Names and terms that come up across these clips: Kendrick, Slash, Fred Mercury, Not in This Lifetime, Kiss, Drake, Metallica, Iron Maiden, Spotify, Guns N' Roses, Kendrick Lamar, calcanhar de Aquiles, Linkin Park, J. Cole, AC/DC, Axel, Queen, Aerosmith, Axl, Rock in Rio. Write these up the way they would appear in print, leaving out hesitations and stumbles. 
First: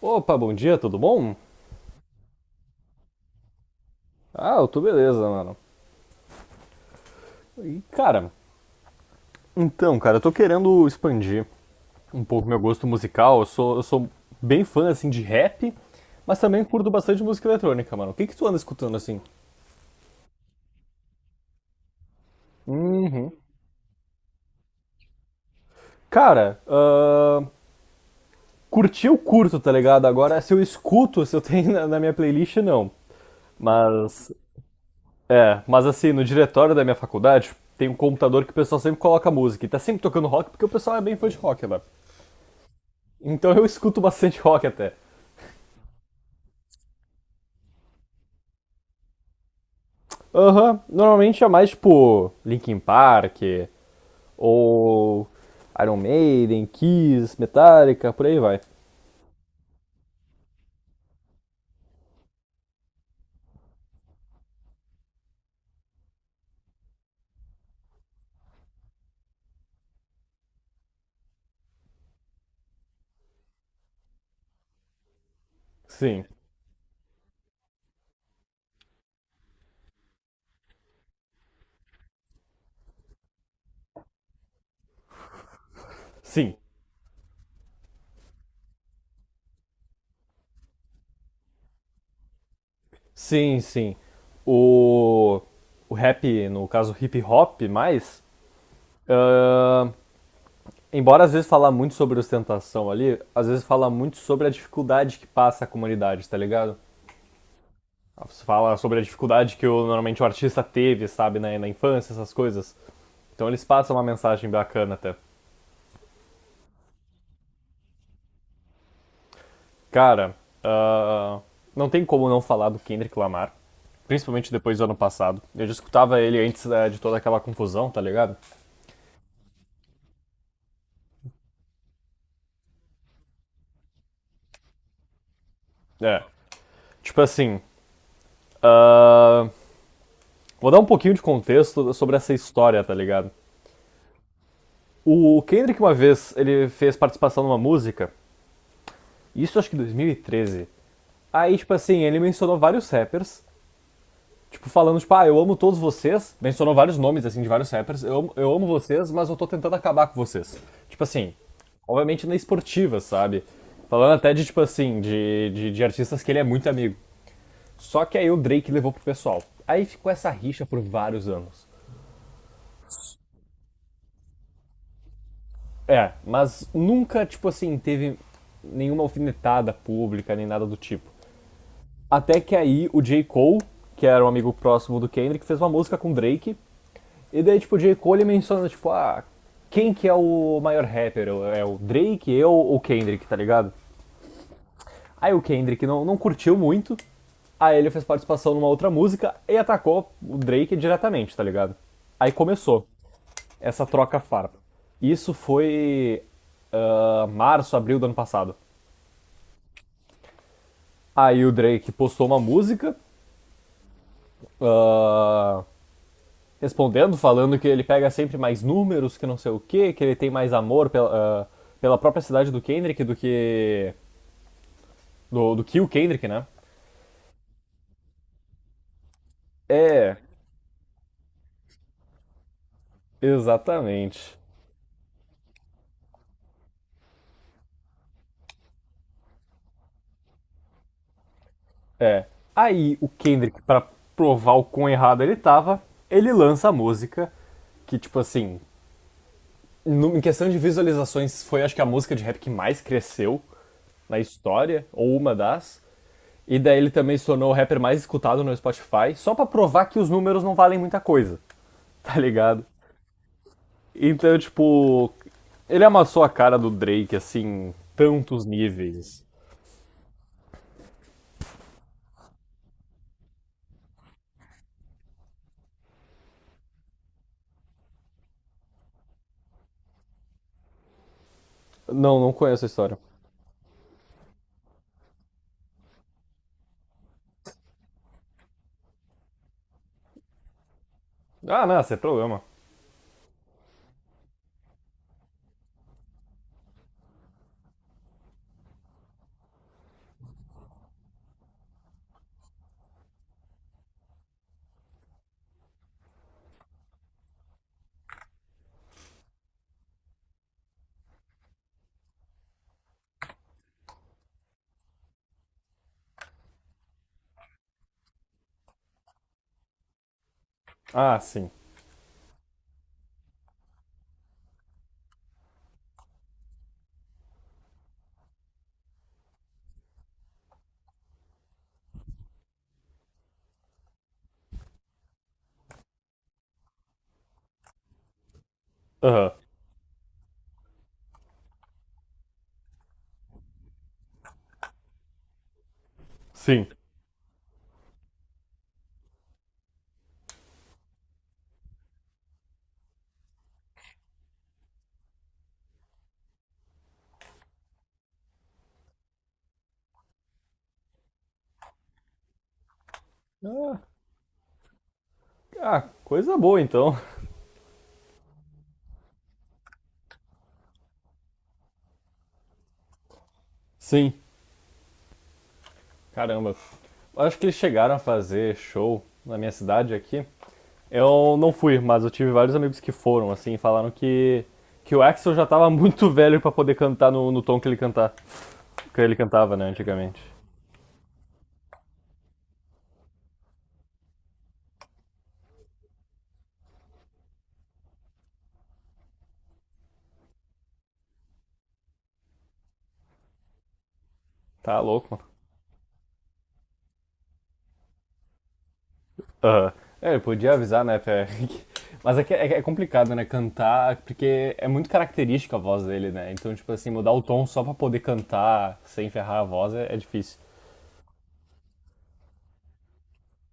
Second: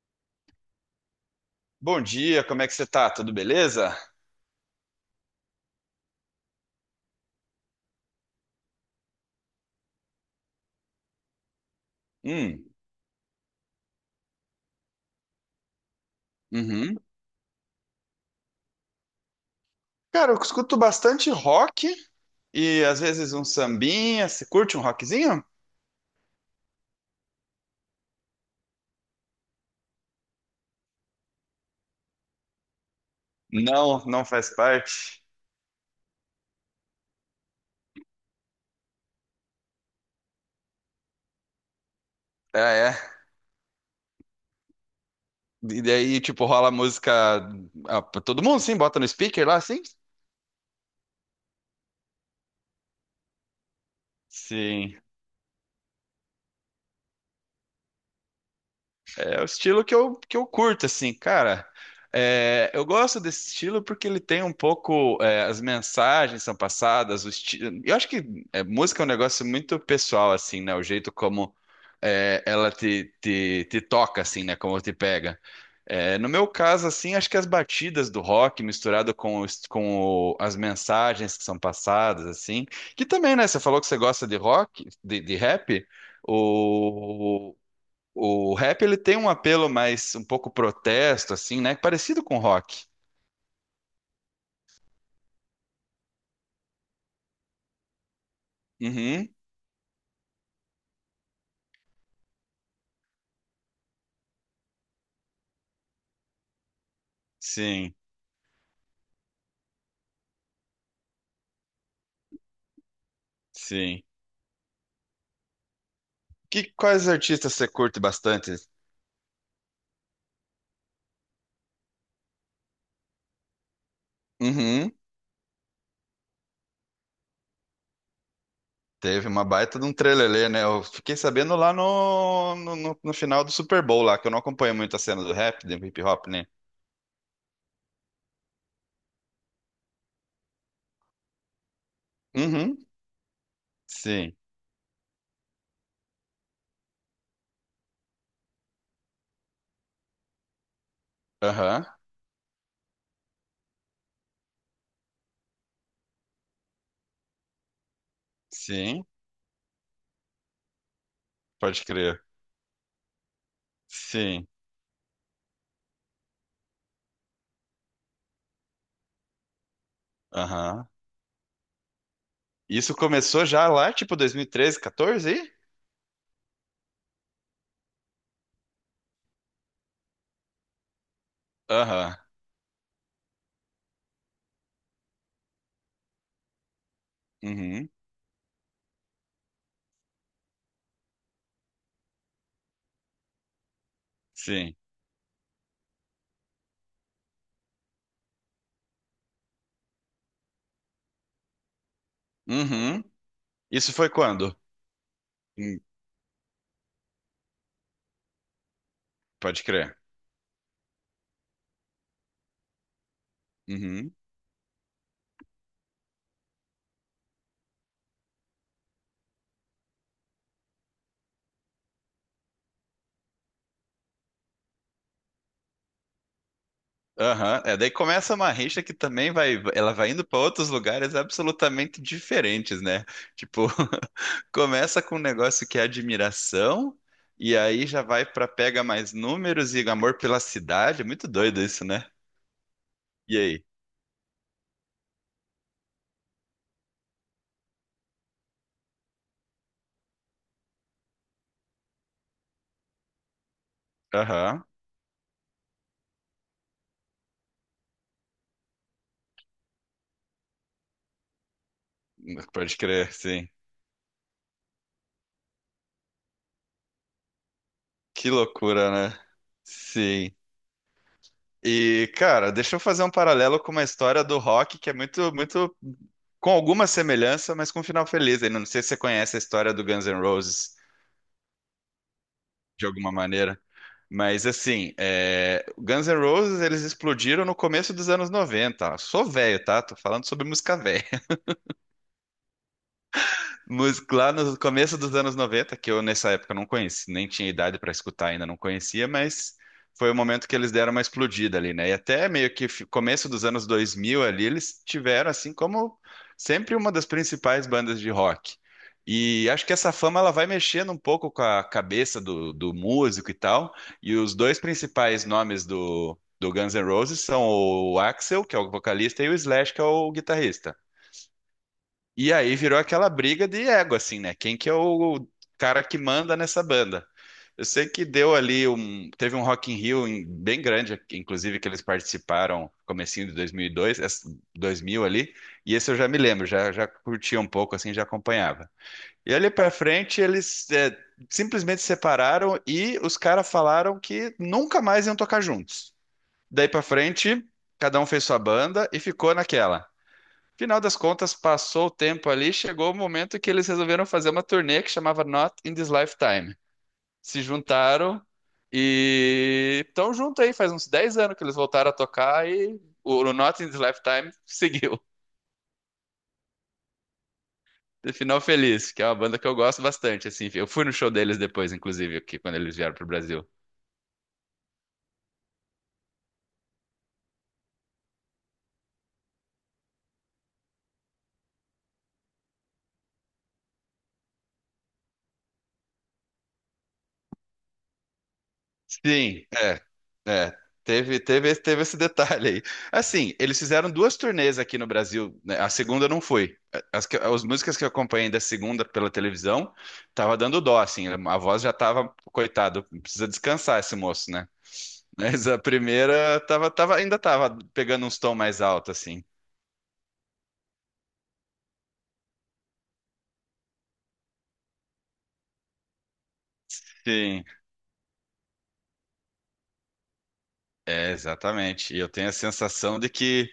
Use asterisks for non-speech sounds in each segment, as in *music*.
Opa, bom dia, tudo bom? Bom dia, como é que você tá? Tudo beleza? Ah, eu tô beleza, mano. E, cara, então, cara, eu tô querendo expandir um pouco meu Hum, gosto musical. Eu sou bem fã, assim, de rap, mas também curto uhum. bastante música eletrônica, mano. O que que tu anda escutando, assim? Cara, eu escuto bastante rock e às Uhum. vezes um sambinha. Você curte um rockzinho? Cara, curtir eu curto, tá ligado? Agora, se eu escuto, se eu tenho na minha playlist, não. Não, não Mas, faz parte. Mas assim, no diretório da minha faculdade, tem um computador que o pessoal sempre coloca música. E tá sempre tocando rock, porque o pessoal é bem fã de rock lá. Ah, é. Então eu escuto bastante *laughs* rock até. E daí, tipo, rola música pra todo mundo, sim? Bota no speaker lá, sim? Aham, normalmente é mais tipo Linkin Park Sim. ou Iron Maiden, Kiss, Metallica, por aí vai. É o estilo que eu curto, assim, cara. É, eu gosto desse estilo porque ele tem um pouco. As mensagens são passadas, o estilo. Eu acho que música é um negócio muito pessoal, assim, né? O jeito como ela te toca, assim, né? Como te pega. É, Sim, no meu caso, assim, acho que as batidas do rock misturado com, as mensagens que são passadas, assim. Que também, né? Você falou que você gosta de rock, de rap. sim, O, o rap ele tem um apelo mais um pouco protesto, assim, né? Parecido com rock. sim, sim. O, o rap, no caso hip hop, mais, Uhum. ah, embora às vezes falar muito sobre ostentação ali, às vezes fala muito sobre a dificuldade que passa a comunidade, tá ligado? Sim, Você fala sobre a dificuldade que o, normalmente o artista teve, sabe, né, na infância, essas coisas. Então eles passam uma sim. mensagem bacana até. Quais artistas você curte bastante? Cara, ah, não tem como não falar do Kendrick Lamar, principalmente depois do Uhum. ano passado. Eu já escutava ele antes, né, de toda aquela confusão, tá ligado? Teve uma baita de um trelelê, né? Eu fiquei sabendo lá no final do Super Bowl lá, que eu não acompanho muito a cena do rap, do hip É. hop, né? Tipo assim, ah, vou dar um pouquinho de contexto sobre essa história, Uhum. tá ligado? Sim. O Kendrick uma vez, ele fez participação numa música, isso acho que em 2013. Aí, tipo Aham. assim, ele mencionou vários rappers. Tipo, falando, tipo, ah, eu amo todos vocês. Mencionou vários nomes, assim, de vários rappers. Eu, amo Sim. vocês, mas eu tô tentando acabar com vocês. Tipo assim, Pode crer. obviamente na esportiva, sabe? Falando até de, Sim. tipo assim, de artistas que ele é muito amigo. Só que aí o Drake levou pro pessoal. Aí ficou essa rixa por Aham. vários anos. Isso começou já lá, tipo 2013, 14? Aí? É, mas nunca, tipo assim, teve nenhuma alfinetada pública, nem nada do tipo. Aham. Até que aí o J. Cole, que era um amigo próximo do Kendrick, fez uma música com o Drake. E daí, tipo, Uhum. J. Cole menciona, tipo, ah, quem que é o maior rapper? É o Drake, eu ou o Kendrick, tá ligado? Sim. Aí o Kendrick não curtiu muito, aí ele fez participação numa outra música e atacou o Drake diretamente, tá ligado? Aí começou Uhum. essa Isso foi troca quando? farpa. Isso Hum, foi março, abril do ano passado. Pode crer. Aí o Drake postou uma música Uhum. ah, respondendo, falando que ele pega sempre mais números, que não sei o que que ele tem mais amor pela, pela própria cidade do Kendrick do que. Do que o Kendrick, né? Aham. É, daí começa uma rixa que também vai, ela vai É, indo para outros lugares absolutamente diferentes, né? Tipo, exatamente. *laughs* começa com um negócio que é admiração e aí já vai para pega mais números e amor pela cidade. Muito doido isso, né? É. Aí o E Kendrick, aí? pra provar o quão errado ele tava, ele lança a música que, tipo assim, em questão de visualizações, foi acho que a música de rap que mais cresceu na Aham. história, ou uma das. E daí ele também se tornou o rapper mais escutado no Spotify, só pra provar que os números não valem muita coisa. *laughs* Tá ligado? Pode crer, sim. Então, tipo, ele amassou a cara do Drake, assim, Que tantos loucura, né? níveis. Sim. E, cara, deixa eu fazer um paralelo com uma história do rock que é muito, muito com alguma semelhança, mas com um final feliz. Eu não sei se você conhece a história do Guns N' Roses Não, não conheço a de história. alguma maneira, mas assim, é... O Guns N' Roses eles explodiram no começo dos anos 90. Sou velho, tá? Tô falando sobre música velha. Ah, não, sem problema. Música lá no começo dos anos 90, que eu nessa época não conheci, nem tinha idade para escutar ainda, não conhecia, mas foi o momento que eles deram uma explodida ali, né? E até meio que começo dos anos 2000 ali, eles tiveram assim como sempre uma das principais bandas de rock. E acho que essa fama ela vai mexendo um pouco com a cabeça do músico e tal. E os dois principais nomes do Guns N' Roses são o Axl, que é o vocalista, e o Slash, que é o guitarrista. Ah, sim. E aí virou aquela briga de ego, assim, né? Quem que é o cara que manda nessa banda? Eu sei que deu ali um, teve um Rock in Rio bem grande, inclusive que eles participaram comecinho de 2002, 2000 ali, e esse eu já me lembro, já curtia um pouco assim, já acompanhava. Aham, E ali pra frente simplesmente separaram e os caras falaram que nunca mais iam tocar juntos. Daí sim. pra frente, cada um fez sua banda e ficou naquela. Final das contas, passou o tempo ali, chegou o momento que eles resolveram fazer uma turnê que chamava Not in This Lifetime. Se juntaram e estão junto aí, faz uns 10 anos que eles voltaram a tocar e o Not in This Lifetime seguiu. Ah, coisa boa então. *laughs* *laughs* Final Feliz, que é uma banda que eu gosto bastante, assim. Eu fui no show deles depois, inclusive, aqui, quando eles vieram pro Brasil. Sim, caramba. Acho que eles chegaram a fazer show na minha cidade aqui. Eu não fui, mas eu tive vários amigos que foram, assim, e falaram que o Axel já tava *laughs* muito velho pra poder cantar no, no tom que ele, cantar, que ele Sim, cantava, né, é, antigamente. é. Teve esse detalhe aí. Assim, eles fizeram duas turnês aqui no Brasil, né? A segunda não foi. As músicas que eu acompanhei da segunda pela televisão, tava dando dó, assim, a voz já tava, coitado, precisa descansar esse moço, né? Tá louco, mano. Mas a primeira ainda tava pegando uns tons mais altos, assim. Aham. É, eu podia avisar, *laughs* Mas é, que é, é complicado, né? Cantar, porque é muito característica a voz dele, né? Então, tipo assim, mudar o Sim, tom só pra poder cantar sem ferrar a voz é difícil. é, exatamente. E eu tenho a sensação de que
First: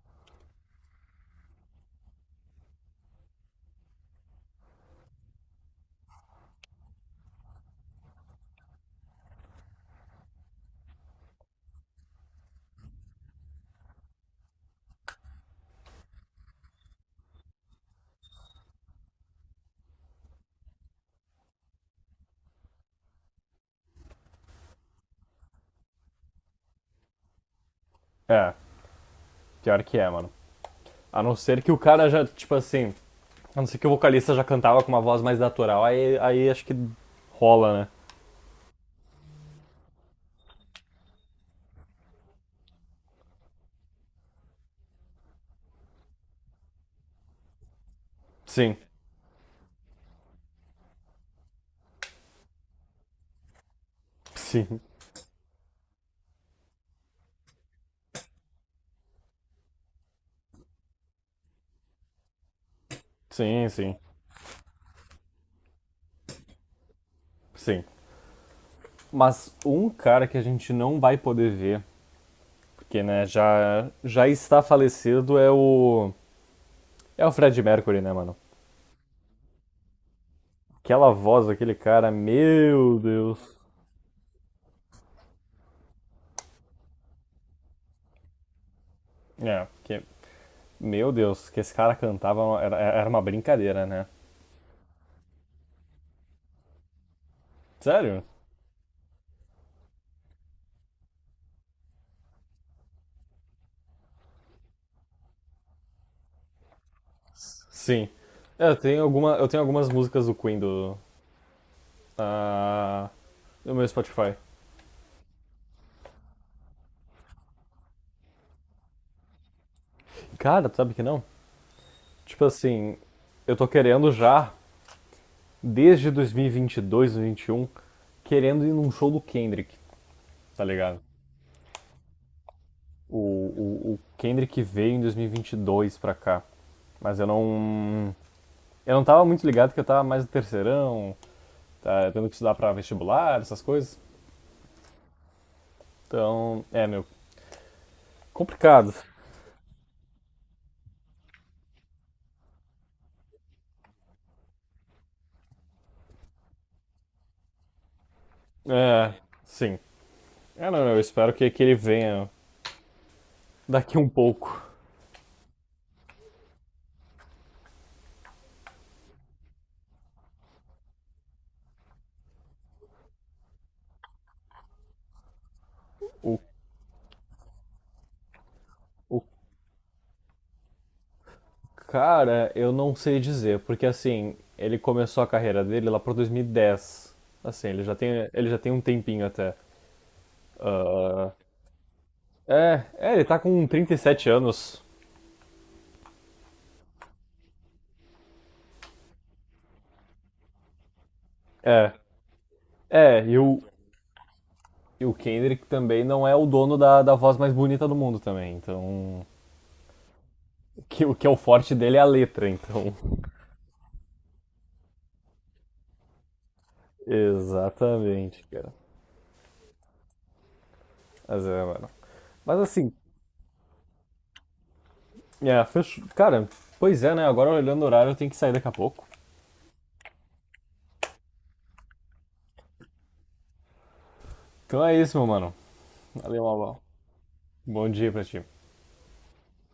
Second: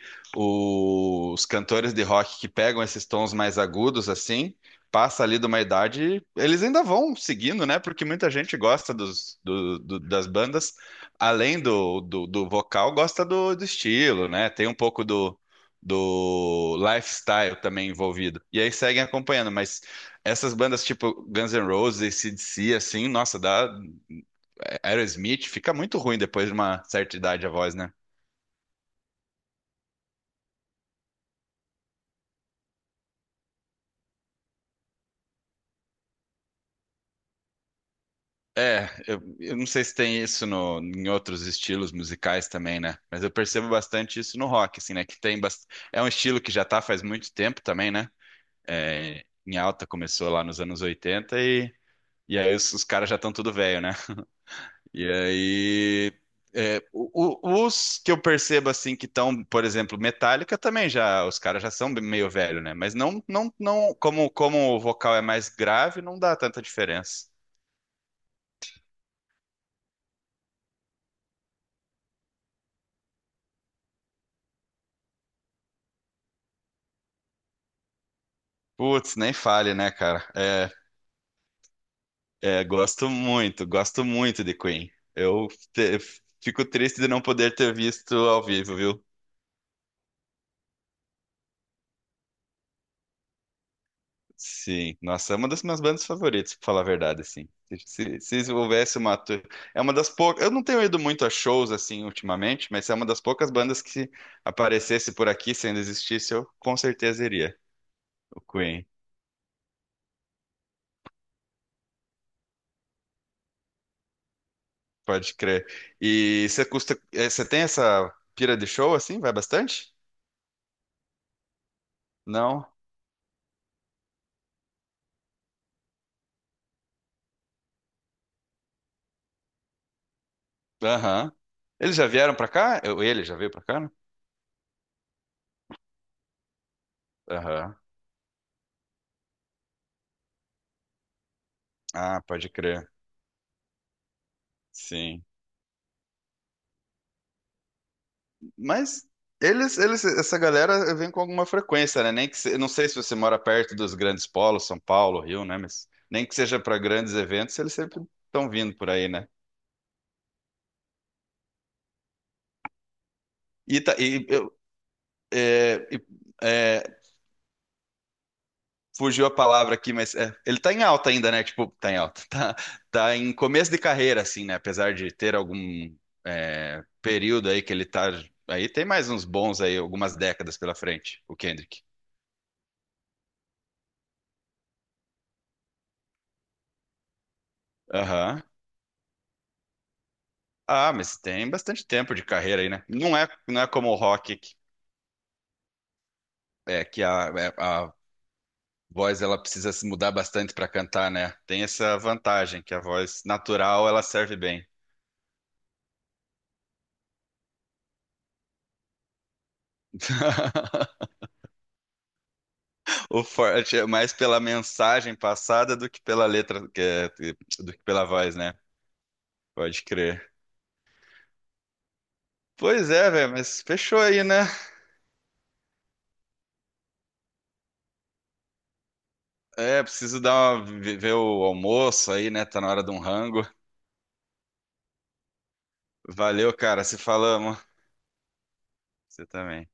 os cantores de rock que pegam esses tons mais agudos, assim, passa ali de uma idade, eles ainda vão seguindo, né? Porque muita gente gosta dos, das bandas, além do vocal, gosta do estilo, né? Tem um pouco do lifestyle também envolvido. E aí seguem acompanhando, mas essas bandas tipo Guns N' Roses, AC/DC, assim, nossa, dá. Aerosmith fica muito ruim depois de uma certa idade a voz, né? É, pior que é, mano. A não ser que o cara já, tipo assim, a não ser que o vocalista já cantava com uma voz mais natural, aí acho que rola, né? É, eu não sei se tem isso no, em outros estilos musicais também, né? Mas eu percebo bastante isso no rock, assim, né? Que tem É um estilo que já tá faz muito tempo também, né? Sim, É, em alta começou lá nos anos 80 e aí os caras já estão tudo velho, né? sim, E aí, é, os que eu percebo assim que estão, por exemplo, Metallica também já, os caras já são meio velho, né? Mas sim, não, sim, como, como o vocal é mais grave, não dá tanta diferença. sim. Mas um cara que a gente não vai poder ver, porque, né, já está falecido, é o Fred Mercury, né, mano? Putz, nem fale, né, cara? É, Aquela voz daquele cara, é, meu Deus. Gosto muito de Queen. Eu te- fico triste de não poder ter visto ao vivo, viu? É, porque meu Deus, que esse cara cantava era uma brincadeira, né? Sim, nossa, é uma das minhas bandas favoritas, pra falar a verdade, assim. Se, Sério? se, se houvesse é uma das poucas. Eu não tenho ido muito a shows, assim, ultimamente, mas é uma das poucas bandas que se aparecesse por aqui, se ainda existisse, eu com certeza iria. Sim. O É, Queen, eu tenho algumas músicas do Queen do, ah, do meu Spotify. pode crer. E você você tem essa pira de show, assim? Vai bastante? Cara, tu sabe que não? Tipo Não? assim, eu tô querendo já, desde 2022, 2021, querendo ir num show do Kendrick, tá ligado? Aham. Eles já vieram pra cá? O, Ele já veio pra cá, né? o, o Kendrick veio em 2022 pra cá, mas eu Aham. não, eu não tava muito ligado que eu tava mais no terceirão, tá, Ah, tendo que pode estudar pra crer. vestibular, essas coisas. Sim. Então, é, meu, complicado. Mas essa galera vem com alguma frequência, né? Nem que se, eu não sei se você mora perto dos grandes polos, São Paulo, Rio, né? Mas nem que seja para grandes eventos, eles sempre estão vindo por aí, É, né? sim. É, não, eu espero que ele venha E, tá, daqui um e eu, pouco. é, e, é, fugiu a palavra aqui, mas é, ele tá em alta ainda, né? Tipo, tá em alta. Tá, tá em começo de carreira, assim, né? Apesar de ter algum O, período aí que ele tá. Aí tem mais o uns bons aí, algumas décadas pela frente, o Kendrick. cara, eu não sei dizer, porque assim, ele começou a carreira dele lá por 2010. Assim, Aham. ele já tem um tempinho até. Ah, mas tem bastante tempo de carreira aí, É, né? é, ele tá Não com é como trinta o e sete rock, anos. A voz ela precisa se mudar bastante para cantar, né? Tem É, essa vantagem, que a voz é, natural ela serve bem. e o Kendrick também não é o dono da, da voz mais bonita do mundo também, então. Que *laughs* o que é o forte dele é a letra, então. O *laughs* forte é mais pela mensagem passada do que pela letra, do que pela voz, Exatamente, né? cara. Pode crer. Mas é, mano. Mas Pois assim, é, velho, mas fechou aí, né? é, fechou. Cara, pois é, né? Agora olhando o horário, eu tenho que sair daqui a pouco. É, preciso dar uma, ver o almoço aí, né? Tá na hora de um rango. Então é isso, meu mano. Valeu, Valeu, Malval. cara, se falamos. Bom dia pra ti. Você também.